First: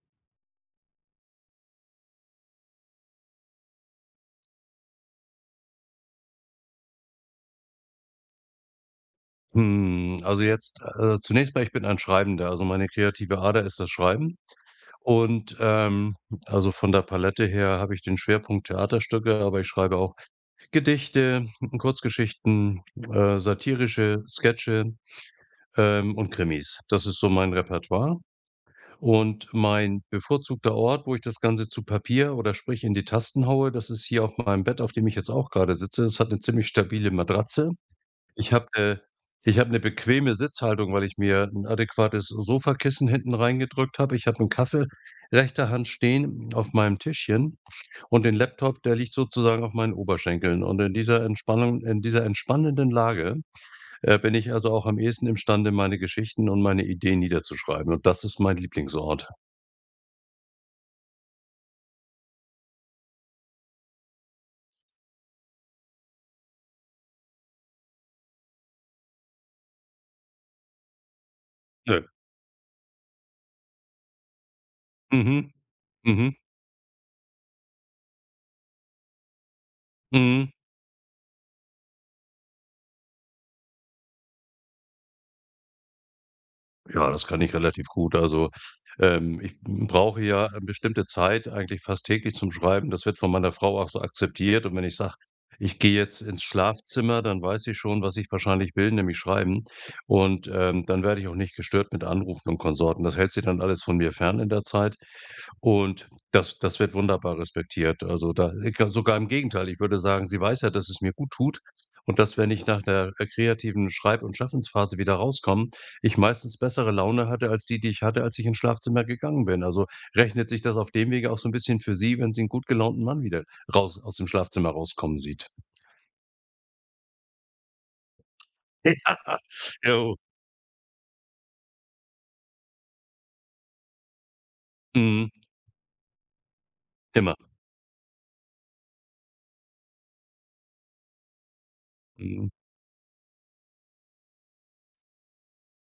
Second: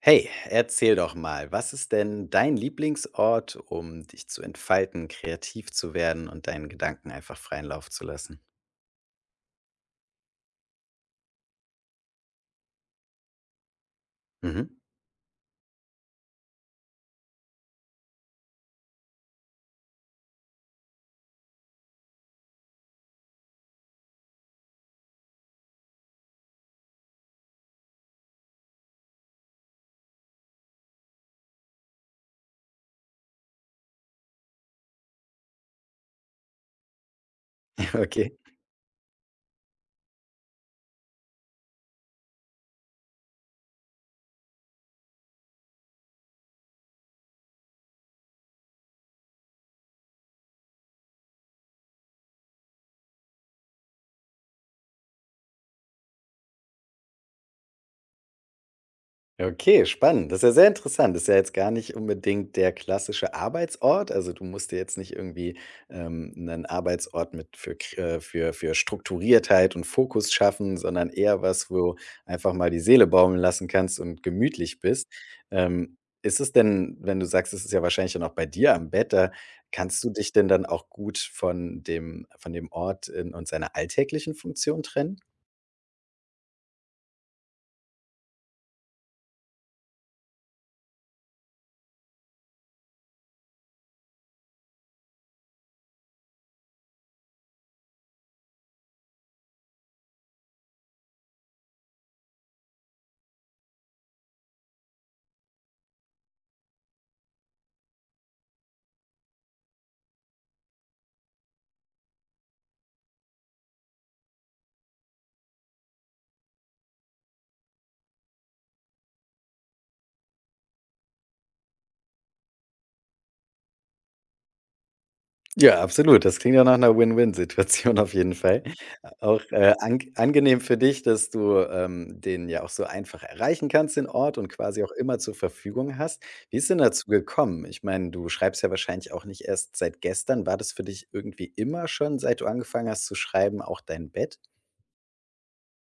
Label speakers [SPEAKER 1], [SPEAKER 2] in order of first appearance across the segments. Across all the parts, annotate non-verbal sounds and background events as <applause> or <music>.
[SPEAKER 1] Hey, erzähl doch mal, was ist denn dein Lieblingsort, um dich zu entfalten, kreativ zu werden und deinen Gedanken einfach freien Lauf zu lassen?
[SPEAKER 2] Also, ich bin ein Schreibender, also meine kreative Ader ist das Schreiben
[SPEAKER 1] Mhm.
[SPEAKER 2] und also von der Palette her habe ich den Schwerpunkt Theaterstücke, aber ich schreibe auch Gedichte, Kurzgeschichten, satirische Sketche, und Krimis. Das ist so mein Repertoire und mein bevorzugter Ort, wo ich das Ganze zu Papier oder sprich in die Tasten haue, das ist hier auf meinem Bett, auf dem ich jetzt auch gerade sitze. Es hat eine ziemlich stabile Matratze.
[SPEAKER 1] <laughs> Okay.
[SPEAKER 2] ich habe 'ne Ich habe 'ne bequeme Sitzhaltung, weil ich mir 'n adäquates Sofakissen hinten reingedrückt habe. Ich habe 'n Kaffee rechter Hand stehen auf meinem Tischchen, und den Laptop, der liegt sozusagen auf meinen Oberschenkeln. In dieser entspannenden Lage bin ich also auch am ehesten imstande, meine Geschichten und meine Ideen niederzuschreiben. Und das ist mein Lieblingsort.
[SPEAKER 1] Okay, spannend. Das ist ja sehr interessant. Das ist ja jetzt gar nicht unbedingt der klassische Arbeitsort. Also du musst dir jetzt nicht irgendwie 'nen Arbeitsort mit für Strukturiertheit und Fokus schaffen, sondern eher was, wo
[SPEAKER 2] Ja.
[SPEAKER 1] einfach mal die Seele baumeln lassen kannst und gemütlich bist.
[SPEAKER 2] Mhm. Mhm.
[SPEAKER 1] Ist es denn, wenn du sagst, es ist ja wahrscheinlich dann auch bei dir am Bett, da kannst du dich denn
[SPEAKER 2] Mhm.
[SPEAKER 1] dann auch gut von dem Ort in und seiner alltäglichen Funktion trennen?
[SPEAKER 2] Ja, das kann ich relativ gut. Also, ich brauche ja eine bestimmte Zeit eigentlich fast täglich zum Schreiben. Das wird von meiner Frau auch so akzeptiert. Und wenn ich sage, ich gehe jetzt ins Schlafzimmer, dann weiß sie schon, was ich wahrscheinlich will, nämlich schreiben. Und dann werde ich auch nicht gestört mit Anrufen und Konsorten. Das hält sie dann alles von mir fern in der Zeit. Und das wird wunderbar respektiert. Also, da sogar im Gegenteil, ich würde sagen, sie weiß ja, dass es mir gut tut, und dass, wenn ich nach der kreativen Schreib- und Schaffensphase wieder rauskomme, ich meistens bessere Laune hatte als die, die ich hatte, als ich ins Schlafzimmer gegangen bin. Also, rechnet sich das auf dem Wege auch so ein bisschen für sie, wenn sie einen gut gelaunten Mann wieder raus aus dem Schlafzimmer rauskommen sieht.
[SPEAKER 1] Ja, absolut. Das klingt ja nach einer Win-Win-Situation auf jeden Fall. Auch,
[SPEAKER 2] <laughs> Ja, jo,
[SPEAKER 1] angenehm für dich, dass du, den ja auch so einfach erreichen kannst, den Ort, und quasi auch immer
[SPEAKER 2] mhm,
[SPEAKER 1] zur Verfügung hast. Wie ist denn dazu
[SPEAKER 2] immer,
[SPEAKER 1] gekommen? Ich meine, du schreibst ja wahrscheinlich auch nicht erst seit gestern. War das für dich irgendwie immer schon, seit du
[SPEAKER 2] mhm.
[SPEAKER 1] angefangen hast zu schreiben, auch dein Bett?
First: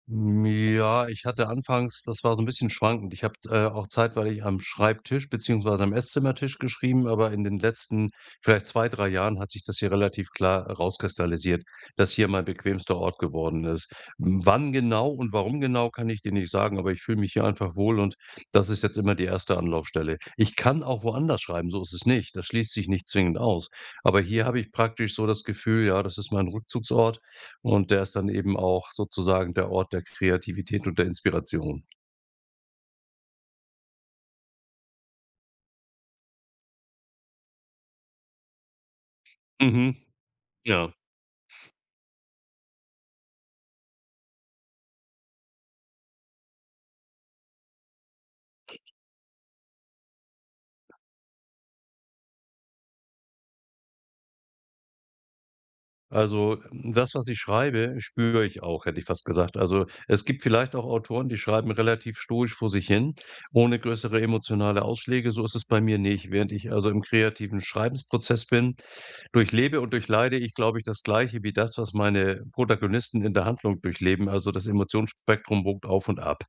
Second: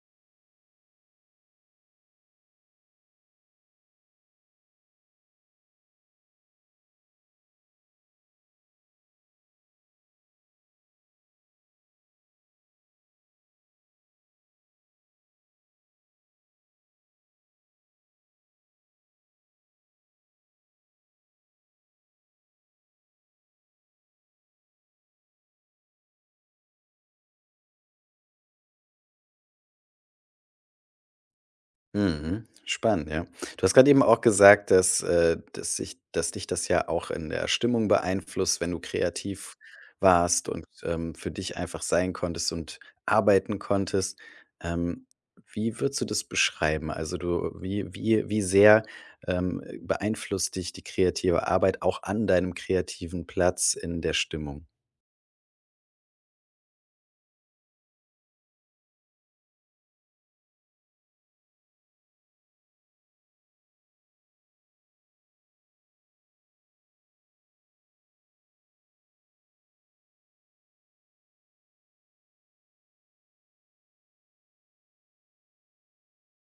[SPEAKER 2] Ja, ich hatte anfangs, das war so ein bisschen schwankend. Ich habe, auch zeitweilig am Schreibtisch beziehungsweise am Esszimmertisch geschrieben, aber in den letzten vielleicht 2, 3 Jahren hat sich das hier relativ klar rauskristallisiert, dass hier mein bequemster Ort geworden ist. Wann genau und warum genau, kann ich dir nicht sagen, aber ich fühle mich hier einfach wohl, und das ist jetzt immer die erste Anlaufstelle. Ich kann auch woanders schreiben, so ist es nicht. Das schließt sich nicht zwingend aus. Aber hier habe ich praktisch so das Gefühl, ja, das ist mein Rückzugsort. Und der ist dann eben auch sozusagen der Ort der Kreativität und der Inspiration.
[SPEAKER 1] Mhm. Spannend, ja. Du hast gerade eben auch gesagt, dass sich dass dich das ja auch in der Stimmung beeinflusst, wenn du kreativ
[SPEAKER 2] Mhm,
[SPEAKER 1] warst und,
[SPEAKER 2] ja.
[SPEAKER 1] für dich einfach sein konntest und arbeiten konntest. Ähm, Wie würdest du das beschreiben? Also, du wie sehr, beeinflusst dich die kreative Arbeit auch an deinem kreativen Platz in der Stimmung?
[SPEAKER 2] Also, das, was ich schreibe, spüre ich auch, hätte ich fast gesagt. Also, es gibt vielleicht auch Autoren, die schreiben relativ stoisch vor sich hin, ohne größere emotionale Ausschläge. So ist es bei mir nicht. Während ich also im kreativen Schreibensprozess bin, durchlebe und durchleide ich, glaube ich, das Gleiche wie das, was meine Protagonisten in der Handlung durchleben. Also das Emotionsspektrum wogt auf und ab.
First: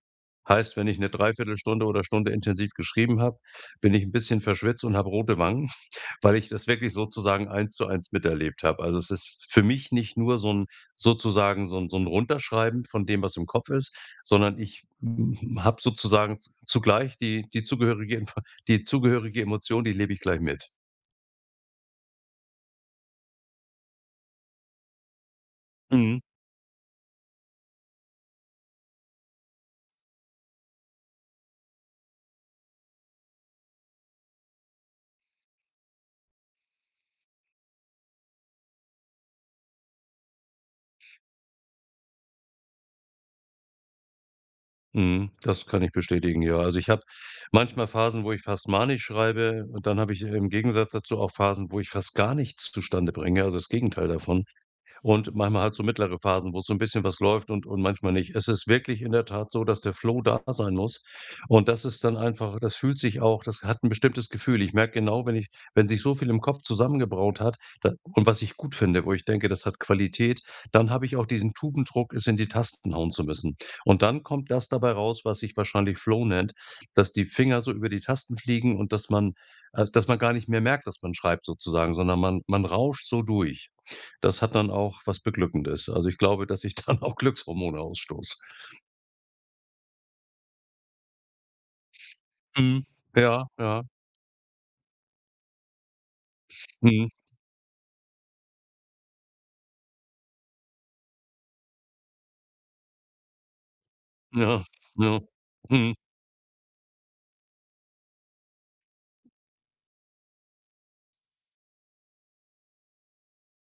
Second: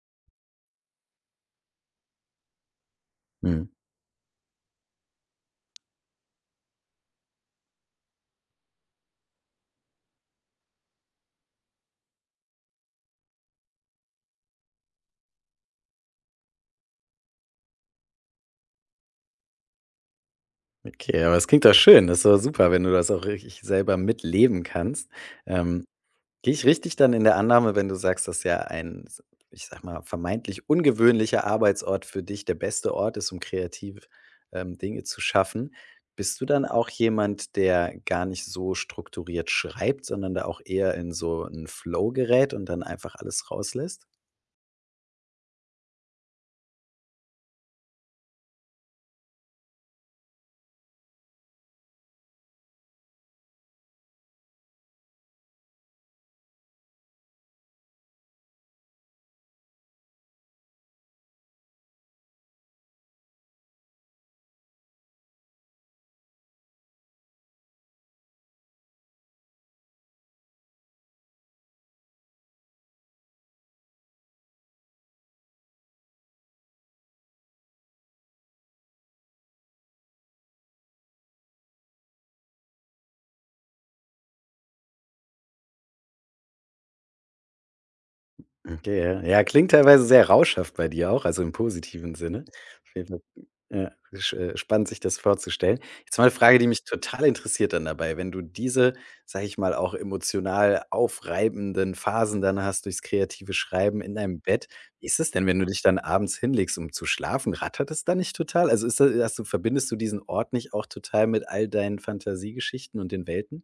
[SPEAKER 2] Heißt, wenn ich eine Dreiviertelstunde oder Stunde intensiv geschrieben habe,
[SPEAKER 1] Mhm.
[SPEAKER 2] bin ich ein bisschen verschwitzt und habe rote Wangen, <laughs> weil ich das wirklich sozusagen 1:1 miterlebt habe. Also, es ist für mich nicht nur so ein sozusagen so ein Runterschreiben von dem, was im Kopf ist, sondern ich habe sozusagen zugleich die zugehörige Emotion, die lebe ich gleich mit.
[SPEAKER 1] Okay, aber es klingt doch schön. Das ist doch super, wenn du das auch richtig selber mitleben kannst. Ähm
[SPEAKER 2] Mhm.
[SPEAKER 1] Gehe ich richtig dann in der Annahme, wenn du sagst, dass ja ein, s ich sage mal, vermeintlich ungewöhnlicher Arbeitsort für dich der beste Ort ist, um kreativ, Dinge zu schaffen. Bist du dann auch jemand, der gar nicht so strukturiert schreibt, sondern da auch eher in so 'n Flow gerät und dann einfach alles rauslässt?
[SPEAKER 2] Mhm, das kann ich bestätigen, ja. Also, ich habe manchmal Phasen, wo ich fast manisch schreibe, und dann habe ich im Gegensatz dazu auch Phasen, wo ich fast gar nichts zustande bringe, also das Gegenteil davon. Und manchmal halt so mittlere Phasen, wo so ein bisschen was läuft, und manchmal nicht. Es ist wirklich in der Tat so, dass der Flow da sein muss. Und das ist dann einfach, das fühlt sich auch, das hat ein bestimmtes Gefühl. Ich merke genau, wenn sich so viel im Kopf zusammengebraut hat, da, und was ich gut finde, wo ich denke, das hat Qualität, dann habe ich auch diesen Tubendruck, es in die Tasten hauen zu müssen. Und dann kommt das dabei raus, was sich wahrscheinlich Flow nennt, dass die Finger so über die Tasten fliegen und dass man gar nicht mehr merkt, dass man schreibt sozusagen, sondern man rauscht so durch. Das hat dann auch was Beglückendes. Also, ich glaube, dass ich <laughs> dann auch Glückshormone ausstoße.
[SPEAKER 1] Okay, ja. Ja, klingt teilweise sehr rauschhaft bei dir auch, also im positiven Sinne.
[SPEAKER 2] Mhm.
[SPEAKER 1] Auf jeden Fall,
[SPEAKER 2] Ja, ja.
[SPEAKER 1] ja, sch spannend, sich das vorzustellen. Jetzt mal eine Frage, die mich
[SPEAKER 2] Mhm.
[SPEAKER 1] total interessiert dann dabei. Wenn du diese, sage ich mal, auch emotional aufreibenden Phasen dann hast durchs kreative Schreiben in deinem
[SPEAKER 2] Ja,
[SPEAKER 1] Bett, wie ist
[SPEAKER 2] ja.
[SPEAKER 1] es denn, wenn du dich
[SPEAKER 2] Mhm.
[SPEAKER 1] dann abends hinlegst, um zu schlafen? Rattert es dann nicht total? Also, ist da hast du verbindest du diesen Ort nicht auch total mit all deinen Fantasiegeschichten und den Welten?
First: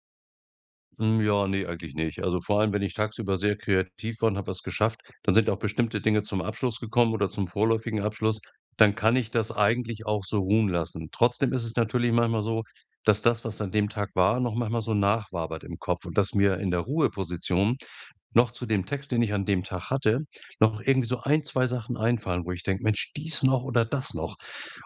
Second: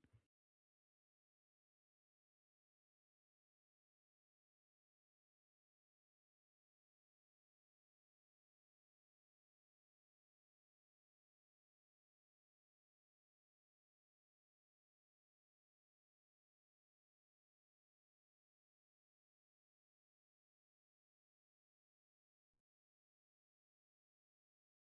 [SPEAKER 2] Ja, ne, eigentlich nicht. Also, vor allem, wenn ich tagsüber sehr kreativ war und habe was geschafft, dann sind auch bestimmte Dinge zum Abschluss gekommen oder zum vorläufigen Abschluss, dann kann ich das eigentlich auch so ruhen lassen. Trotzdem ist es natürlich manchmal so, dass das, was an dem Tag war, noch manchmal so nachwabert im Kopf, und dass mir in der Ruheposition noch zu dem Text, den ich an dem Tag hatte, noch irgendwie so ein, 2 Sachen einfallen, wo ich denke: „Mensch, dies noch oder das noch.“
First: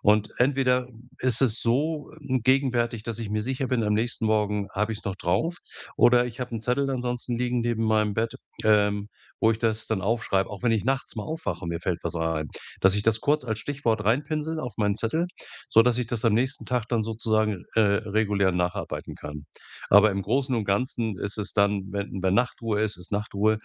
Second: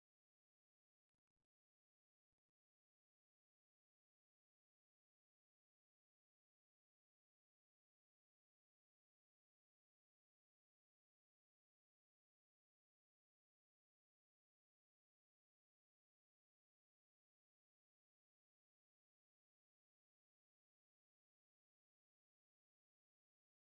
[SPEAKER 2] Entweder ist es so, gegenwärtig, dass ich mir sicher bin, am nächsten Morgen habe ich es noch drauf, oder ich habe einen Zettel ansonsten liegen neben meinem Bett, ähm, wo ich das dann aufschreibe, auch wenn ich nachts mal aufwache und mir fällt was ein, dass ich das kurz als Stichwort reinpinsel auf meinen Zettel, so dass ich das am nächsten Tag dann sozusagen, regulär nacharbeiten kann. Aber im Großen und Ganzen ist es dann, wenn Nachtruhe ist, ist Nachtruhe,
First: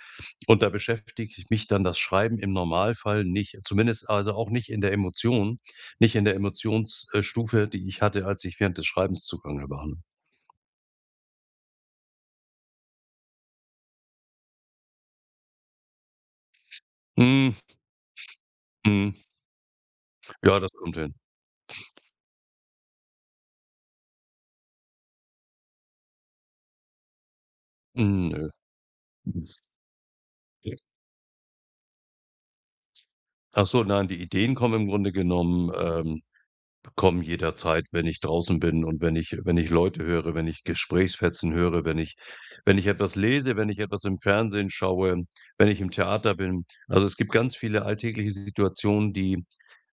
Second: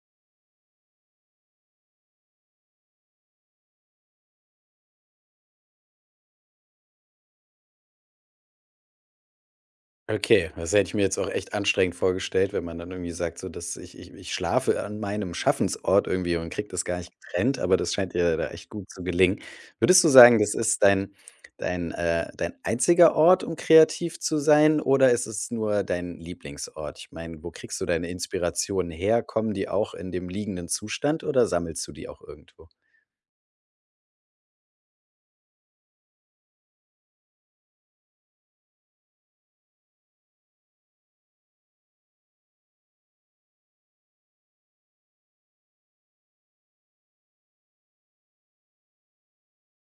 [SPEAKER 2] und da beschäftigt mich dann das Schreiben im Normalfall nicht. Zumindest also auch nicht in der Emotion, nicht in der Emotionsstufe, die ich hatte, als ich während des Schreibens zugange war, ne?
[SPEAKER 1] Okay, das hätte ich mir jetzt auch echt anstrengend vorgestellt, wenn man dann irgendwie sagt, so dass ich schlafe an meinem Schaffensort irgendwie und krieg das gar nicht
[SPEAKER 2] Mhm,
[SPEAKER 1] getrennt, aber das scheint dir da echt gut zu
[SPEAKER 2] mhm.
[SPEAKER 1] gelingen. Würdest du sagen, das
[SPEAKER 2] Ja, das
[SPEAKER 1] ist
[SPEAKER 2] kommt hin.
[SPEAKER 1] dein einziger Ort, um kreativ zu sein, oder ist es nur dein Lieblingsort? Ich meine, wo kriegst du deine
[SPEAKER 2] Nö.
[SPEAKER 1] Inspirationen her? Kommen die auch in dem liegenden Zustand oder sammelst du die auch irgendwo?
[SPEAKER 2] Ach so, nein, die Ideen kommen im Grunde genommen, kommen jederzeit, wenn ich draußen bin und wenn ich Leute höre, wenn ich Gesprächfetzen höre, wenn ich etwas lese, wenn ich etwas im Fernsehen schaue, wenn ich im Theater bin. Also, es gibt ganz viele alltägliche Situationen, die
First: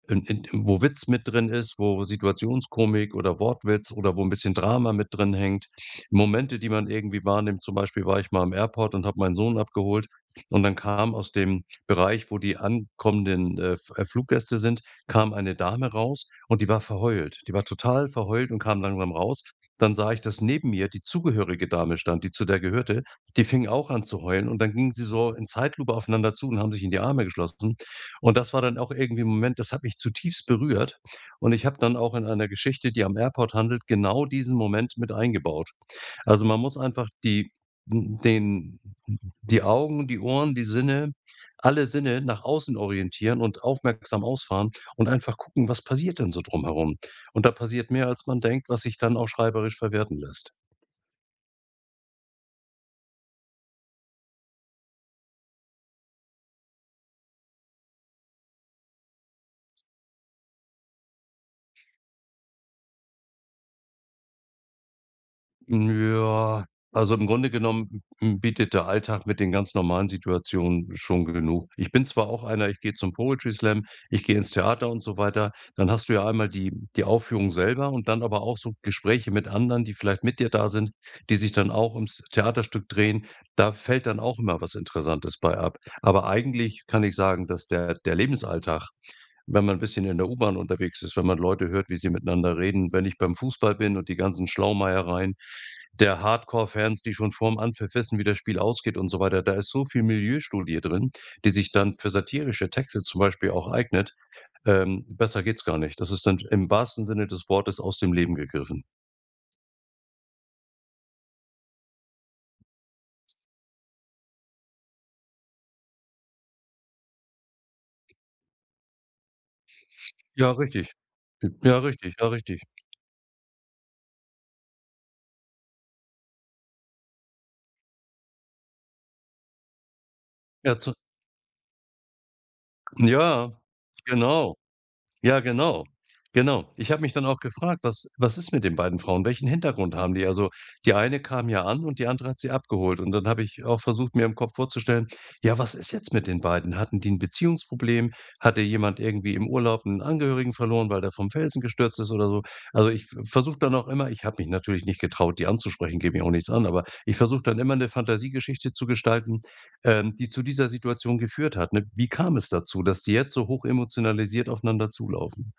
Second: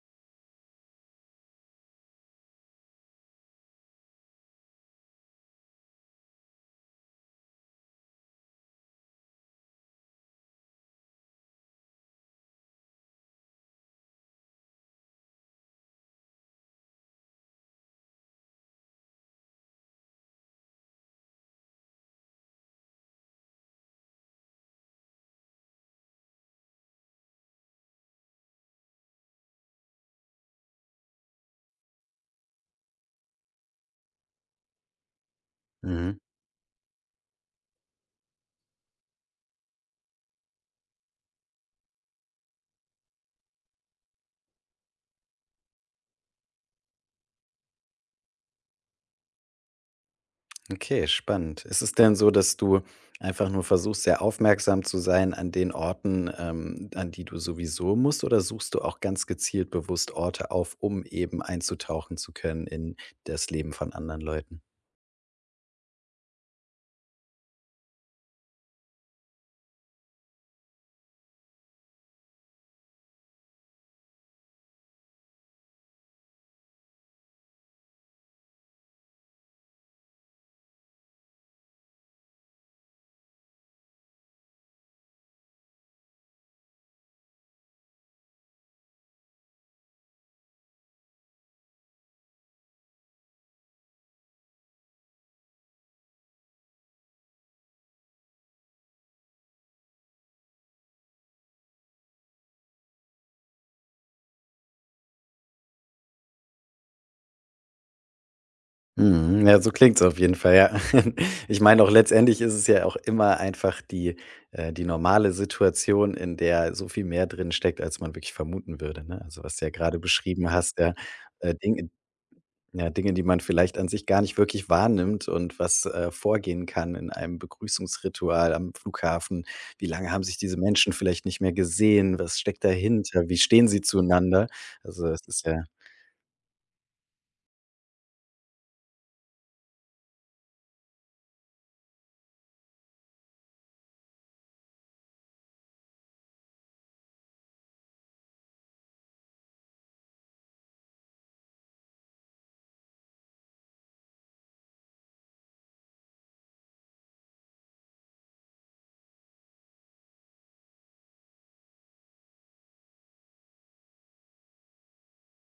[SPEAKER 2] in wo Witz mit drin ist, wo Situationskomik oder Wortwitz oder wo ein bisschen Drama mit drin hängt. Momente, die man irgendwie wahrnimmt. Zum Beispiel war ich mal am Airport und habe meinen Sohn abgeholt, und dann kam aus dem Bereich, wo die ankommenden, F Fluggäste sind, kam eine Dame raus, und die war verheult. Die war total verheult und kam langsam raus. Dann sah ich, dass neben mir die zugehörige Dame stand, die zu der gehörte. Die fing auch an zu heulen, und dann gingen sie so in Zeitlupe aufeinander zu und haben sich in die Arme geschlossen. Und das war dann auch irgendwie 'n Moment, das hat mich zutiefst berührt. Und ich habe dann auch in einer Geschichte, die am Airport handelt, genau diesen Moment mit eingebaut.
[SPEAKER 1] Mhm.
[SPEAKER 2] Also, man muss einfach die hm, den die Augen, die Ohren, die Sinne, alle Sinne nach außen orientieren und aufmerksam ausfahren und einfach gucken, was passiert denn so drumherum? Und da passiert mehr, als man denkt, was sich dann auch schreiberisch verwerten lässt.
[SPEAKER 1] Okay, spannend. Ist es denn so, dass du einfach nur versuchst, sehr aufmerksam zu sein an den Orten, an die du sowieso musst, oder suchst du auch ganz gezielt bewusst Orte auf, um eben einzutauchen zu können in das Leben von anderen Leuten?
[SPEAKER 2] Ja, also im Grunde genommen m bietet der Alltag mit den ganz normalen Situationen schon genug. Ich bin zwar auch einer, ich gehe zum Poetry Slam, ich gehe ins Theater und so weiter. Dann hast du ja einmal die die Aufführung selber und dann aber auch so Gespräche mit anderen, die vielleicht mit dir da sind, die sich dann auch ums Theaterstück drehen. Da fällt dann auch immer was Interessantes bei ab. Aber eigentlich kann ich sagen, dass der Lebensalltag, wenn man ein bisschen in der U-Bahn unterwegs ist, wenn man Leute hört, wie sie miteinander reden, wenn ich beim Fußball bin und die ganzen Schlaumeiereien der Hardcore-Fans, die schon vorm Anpfiff wissen, wie das Spiel ausgeht und so weiter. Da ist so viel Milieustudie drin, die sich dann für satirische Texte zum Beispiel auch eignet. Besser geht's gar nicht. Das ist dann im wahrsten Sinne des Wortes aus dem Leben gegriffen.
[SPEAKER 1] Mhm, ja, so klingt's auf jeden Fall, ja. <laughs> Ich meine auch letztendlich ist es ja auch immer einfach die die normale Situation, in der so viel mehr drin steckt, als man wirklich vermuten würde, ne? Also, was du ja gerade beschrieben
[SPEAKER 2] Ja,
[SPEAKER 1] hast, ja,
[SPEAKER 2] richtig. Ja,
[SPEAKER 1] Ding
[SPEAKER 2] richtig, ja, richtig.
[SPEAKER 1] ja, Dinge, die man vielleicht an sich gar nicht wirklich wahrnimmt und was, vorgehen kann in einem Begrüßungsritual am Flughafen. Wie lange haben sich diese
[SPEAKER 2] Ja,
[SPEAKER 1] Menschen
[SPEAKER 2] zu
[SPEAKER 1] vielleicht nicht mehr gesehen? Was steckt dahinter? Wie
[SPEAKER 2] ja,
[SPEAKER 1] stehen sie zueinander?
[SPEAKER 2] genau.
[SPEAKER 1] Also, es
[SPEAKER 2] Ja,
[SPEAKER 1] ist ja
[SPEAKER 2] genau. Genau. Ich habe mich dann auch gefragt: Was ist mit den beiden Frauen? Welchen Hintergrund haben die?“ Also, die eine kam ja an und die andere hat sie abgeholt. Und dann habe ich auch versucht, mir im Kopf vorzustellen: „Ja, was ist jetzt mit den beiden? Hatten die ein Beziehungsproblem? Hatte jemand irgendwie im Urlaub einen Angehörigen verloren, weil der vom Felsen gestürzt ist oder so?“ Also, ich versuche dann auch immer ich habe mich natürlich nicht getraut, die anzusprechen, gebe ich auch nichts an, aber ich versuche dann immer eine Fantasiegeschichte zu gestalten, die zu dieser Situation geführt hat, ne? Wie kam es dazu, dass die jetzt so hoch emotionalisiert aufeinander zulaufen?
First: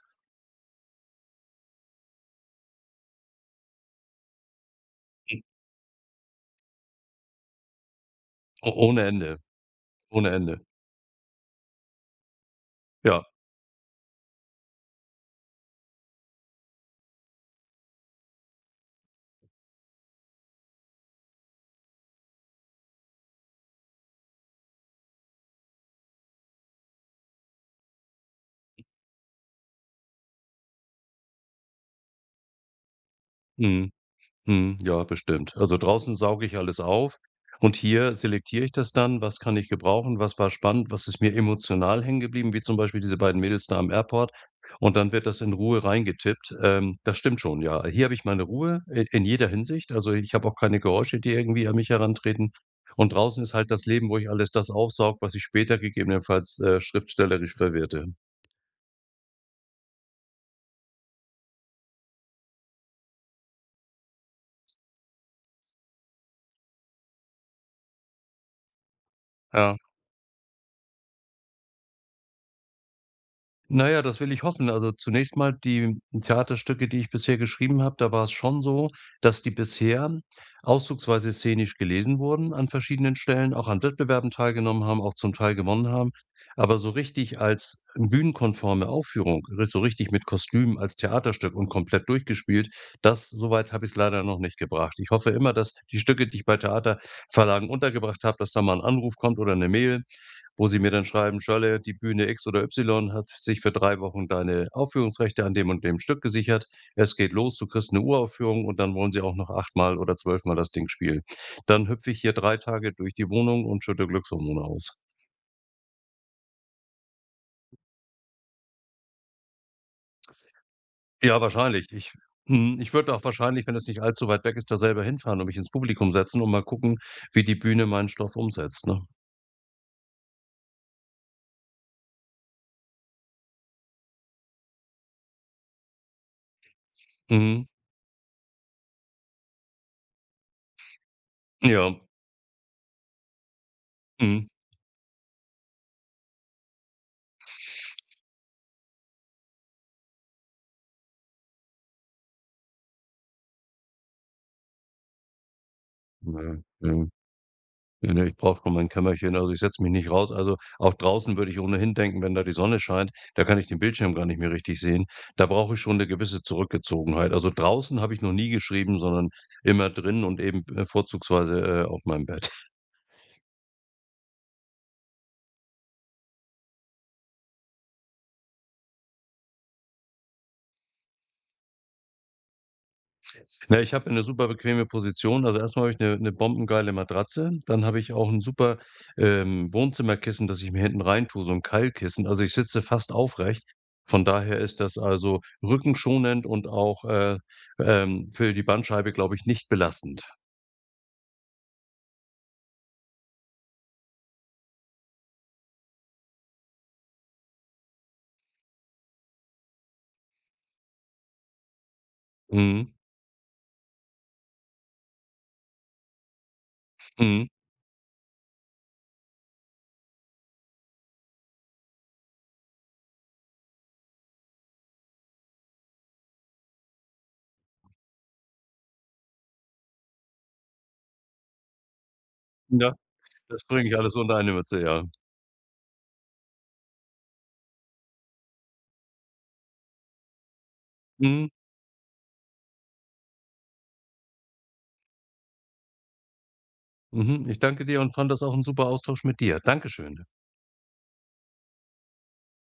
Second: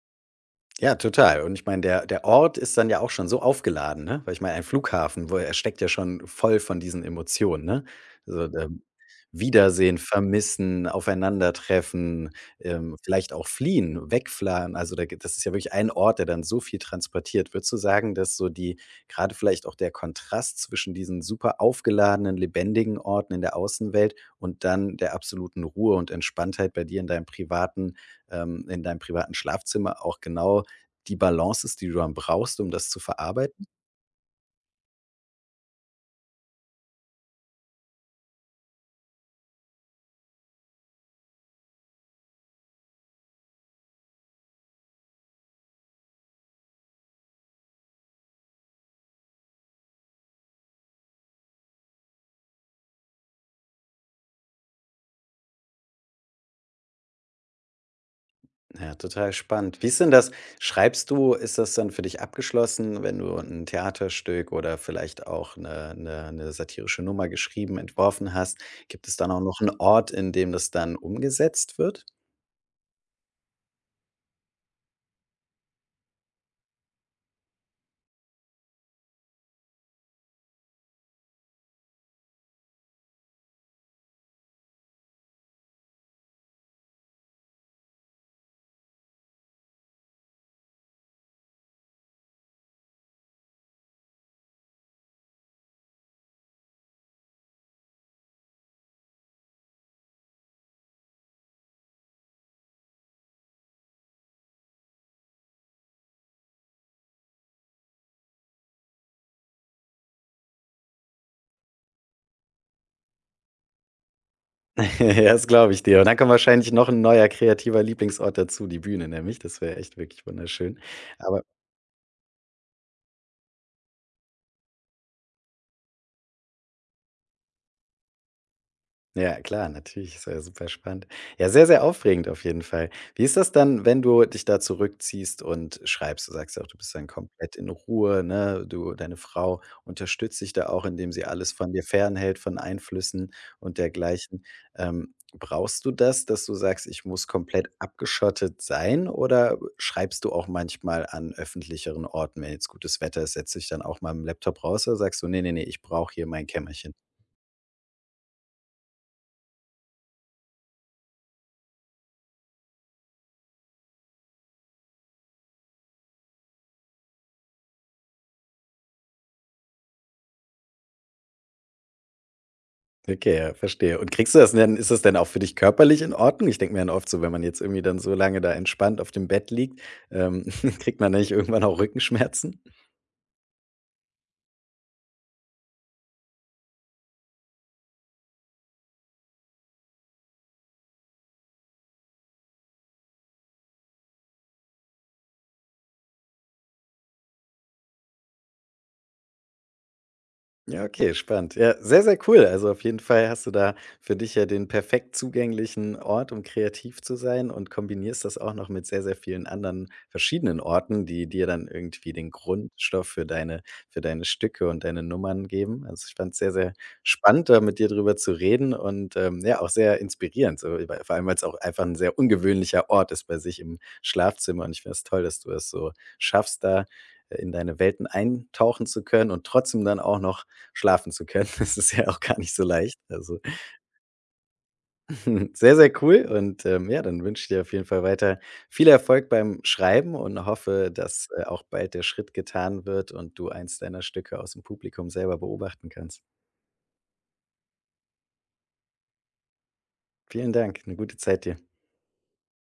[SPEAKER 1] ja, total. Und ich meine, der Ort ist dann ja auch schon so aufgeladen, ne? Weil ich meine, ein Flughafen, wo
[SPEAKER 2] Hm,
[SPEAKER 1] er steckt ja schon voll von diesen Emotionen, ne? Also,
[SPEAKER 2] Ohne Ende,
[SPEAKER 1] Wiedersehen,
[SPEAKER 2] ohne Ende.
[SPEAKER 1] vermissen, aufeinandertreffen,
[SPEAKER 2] Ja,
[SPEAKER 1] vielleicht auch fliehen, wegfahren. Also, da gibt das ist ja wirklich ein Ort, der dann so viel transportiert. Würdest du sagen, dass so die gerade vielleicht auch der Kontrast zwischen diesen super aufgeladenen, lebendigen Orten in der Außenwelt und dann der absoluten Ruhe und Entspanntheit bei dir in deinem privaten in deinem privaten Schlafzimmer auch genau die Balance ist, die du dann brauchst, um das zu verarbeiten?
[SPEAKER 2] mhm. Mhm, ja, bestimmt. Also draußen sauge ich alles auf und hier selektiere ich das dann, was kann ich gebrauchen, was war spannend, was ist mir emotional hängen geblieben, wie zum Beispiel diese beiden Mädels da am Airport. Und dann wird das in Ruhe reingetippt. Das stimmt schon, ja. Hier habe ich meine Ruhe in jeder Hinsicht. Also ich habe auch keine Geräusche, die irgendwie an mich herantreten. Und draußen ist halt das Leben, wo ich alles das aufsaug, was ich später gegebenenfalls schriftstellerisch verwerte.
[SPEAKER 1] Ja, total spannend. Wie ist denn das? Schreibst du ist das dann für dich abgeschlossen, wenn du ein Theaterstück oder vielleicht auch eine satirische Nummer geschrieben, entworfen hast? Gibt es dann auch noch einen
[SPEAKER 2] Ja.
[SPEAKER 1] Ort, in dem das dann umgesetzt wird?
[SPEAKER 2] Na ja, das will ich hoffen. Also, zunächst mal die Theaterstücke, die ich bisher geschrieben habe, da war es schon so, dass die bisher auszugsweise szenisch gelesen wurden an verschiedenen Stellen, auch an Wettbewerben teilgenommen haben, auch zum Teil gewonnen haben. Aber so richtig als bühnenkonforme Aufführung, ri so richtig mit Kostüm als Theaterstück und komplett durchgespielt, das, soweit habe ich es leider noch nicht gebracht. Ich hoffe immer, dass die Stücke, die ich bei Theaterverlagen untergebracht habe, dass da mal ein Anruf kommt oder eine Mail, wo sie mir dann schreiben: „Schirle, die Bühne X oder Y hat sich für 3 Wochen deine Aufführungsrechte an dem und dem Stück gesichert. Es geht los, du kriegst eine Uraufführung,“ und dann wollen sie auch noch 8-mal oder 12-mal das Ding spielen. Dann hüpfe ich hier 3 Tage durch die Wohnung und schütte Glückshormone
[SPEAKER 1] <laughs>
[SPEAKER 2] aus.
[SPEAKER 1] Ja, das glaube ich dir. Und dann kommt wahrscheinlich noch ein neuer kreativer Lieblingsort dazu, die Bühne nämlich. Das wäre echt wirklich wunderschön.
[SPEAKER 2] Ja,
[SPEAKER 1] Aber
[SPEAKER 2] wahrscheinlich. Ich würde auch wahrscheinlich, wenn es nicht allzu weit weg ist, da selber hinfahren und mich ins Publikum setzen und mal gucken, wie die Bühne meinen Stoff umsetzt, ne?
[SPEAKER 1] ja, klar, natürlich, ist ja super spannend. Ja, sehr, sehr aufregend auf jeden Fall. Wie ist das dann, wenn du dich da zurückziehst und schreibst? Du sagst ja auch, du bist dann komplett
[SPEAKER 2] Mhm.
[SPEAKER 1] in Ruhe, ne? Du, deine Frau unterstützt dich da auch, indem sie alles von dir
[SPEAKER 2] Ja.
[SPEAKER 1] fernhält, von Einflüssen und dergleichen.
[SPEAKER 2] Mhm.
[SPEAKER 1] Brauchst du das, dass du sagst, ich muss komplett abgeschottet sein? Oder schreibst du auch manchmal an öffentlicheren Orten, wenn jetzt gutes Wetter ist, setzt dich dann auch mal im Laptop raus oder sagst du, nee, nee, nee, ich brauche hier
[SPEAKER 2] Ja,
[SPEAKER 1] mein
[SPEAKER 2] ja.
[SPEAKER 1] Kämmerchen?
[SPEAKER 2] Ne, ne, ich brauche schon mein Kämmerchen, also ich setze mich nicht raus. Also, auch draußen würde ich ohnehin denken, wenn da die Sonne scheint, da kann ich den Bildschirm gar nicht mehr richtig sehen. Da brauche ich schon eine gewisse Zurückgezogenheit. Also draußen habe ich noch nie geschrieben, sondern immer drin und eben, vorzugsweise, auf meinem Bett.
[SPEAKER 1] Okay, ja, verstehe. Und kriegst du das denn ist das denn auch für dich körperlich in Ordnung? Ich denke mir dann oft so, wenn man jetzt irgendwie dann so lange da entspannt auf dem Bett liegt, ähm, <laughs> kriegt man nicht irgendwann auch Rückenschmerzen?
[SPEAKER 2] Na, ich habe eine super bequeme Position. Also, erstmal habe ich eine 'ne bombengeile Matratze. Dann habe ich auch ein super, Wohnzimmerkissen, das ich mir hinten rein tue, so ein Keilkissen. Also, ich sitze fast aufrecht. Von daher ist das also rückenschonend und auch, für die Bandscheibe, glaube ich, nicht belastend.
[SPEAKER 1] Ja, okay, spannend. Ja, sehr, sehr cool. Also auf jeden Fall hast du da für dich ja den perfekt zugänglichen Ort, um kreativ zu sein und kombinierst das auch noch mit sehr, sehr vielen anderen verschiedenen Orten, die dir dann irgendwie den
[SPEAKER 2] Mhm,
[SPEAKER 1] Grundstoff für für deine Stücke und deine Nummern geben. Also ich fand es sehr, sehr
[SPEAKER 2] mhm.
[SPEAKER 1] spannend, da mit dir drüber zu reden und ja, auch sehr inspirierend. So, weil- vor allem, weil es auch einfach ein sehr ungewöhnlicher Ort ist bei sich im Schlafzimmer. Und ich finde es toll, dass du es so schaffst, da in deine Welten eintauchen zu können und trotzdem dann auch noch schlafen zu können. <laughs> Das ist ja auch gar nicht so leicht.
[SPEAKER 2] Ja,
[SPEAKER 1] Also,
[SPEAKER 2] das bringe ich alles unter eine Mütze, ja.
[SPEAKER 1] <laughs> sehr, sehr cool und, ja, dann wünsche ich dir auf jeden Fall weiter viel Erfolg beim Schreiben und hoffe,
[SPEAKER 2] Mhm,
[SPEAKER 1] auch bald der Schritt getan wird und du eins deiner Stücke aus dem Publikum selber beobachten kannst.
[SPEAKER 2] mhm. Ich danke dir und fand das auch ein super Austausch mit dir. Dankeschön.
[SPEAKER 1] Vielen Dank, eine gute Zeit dir.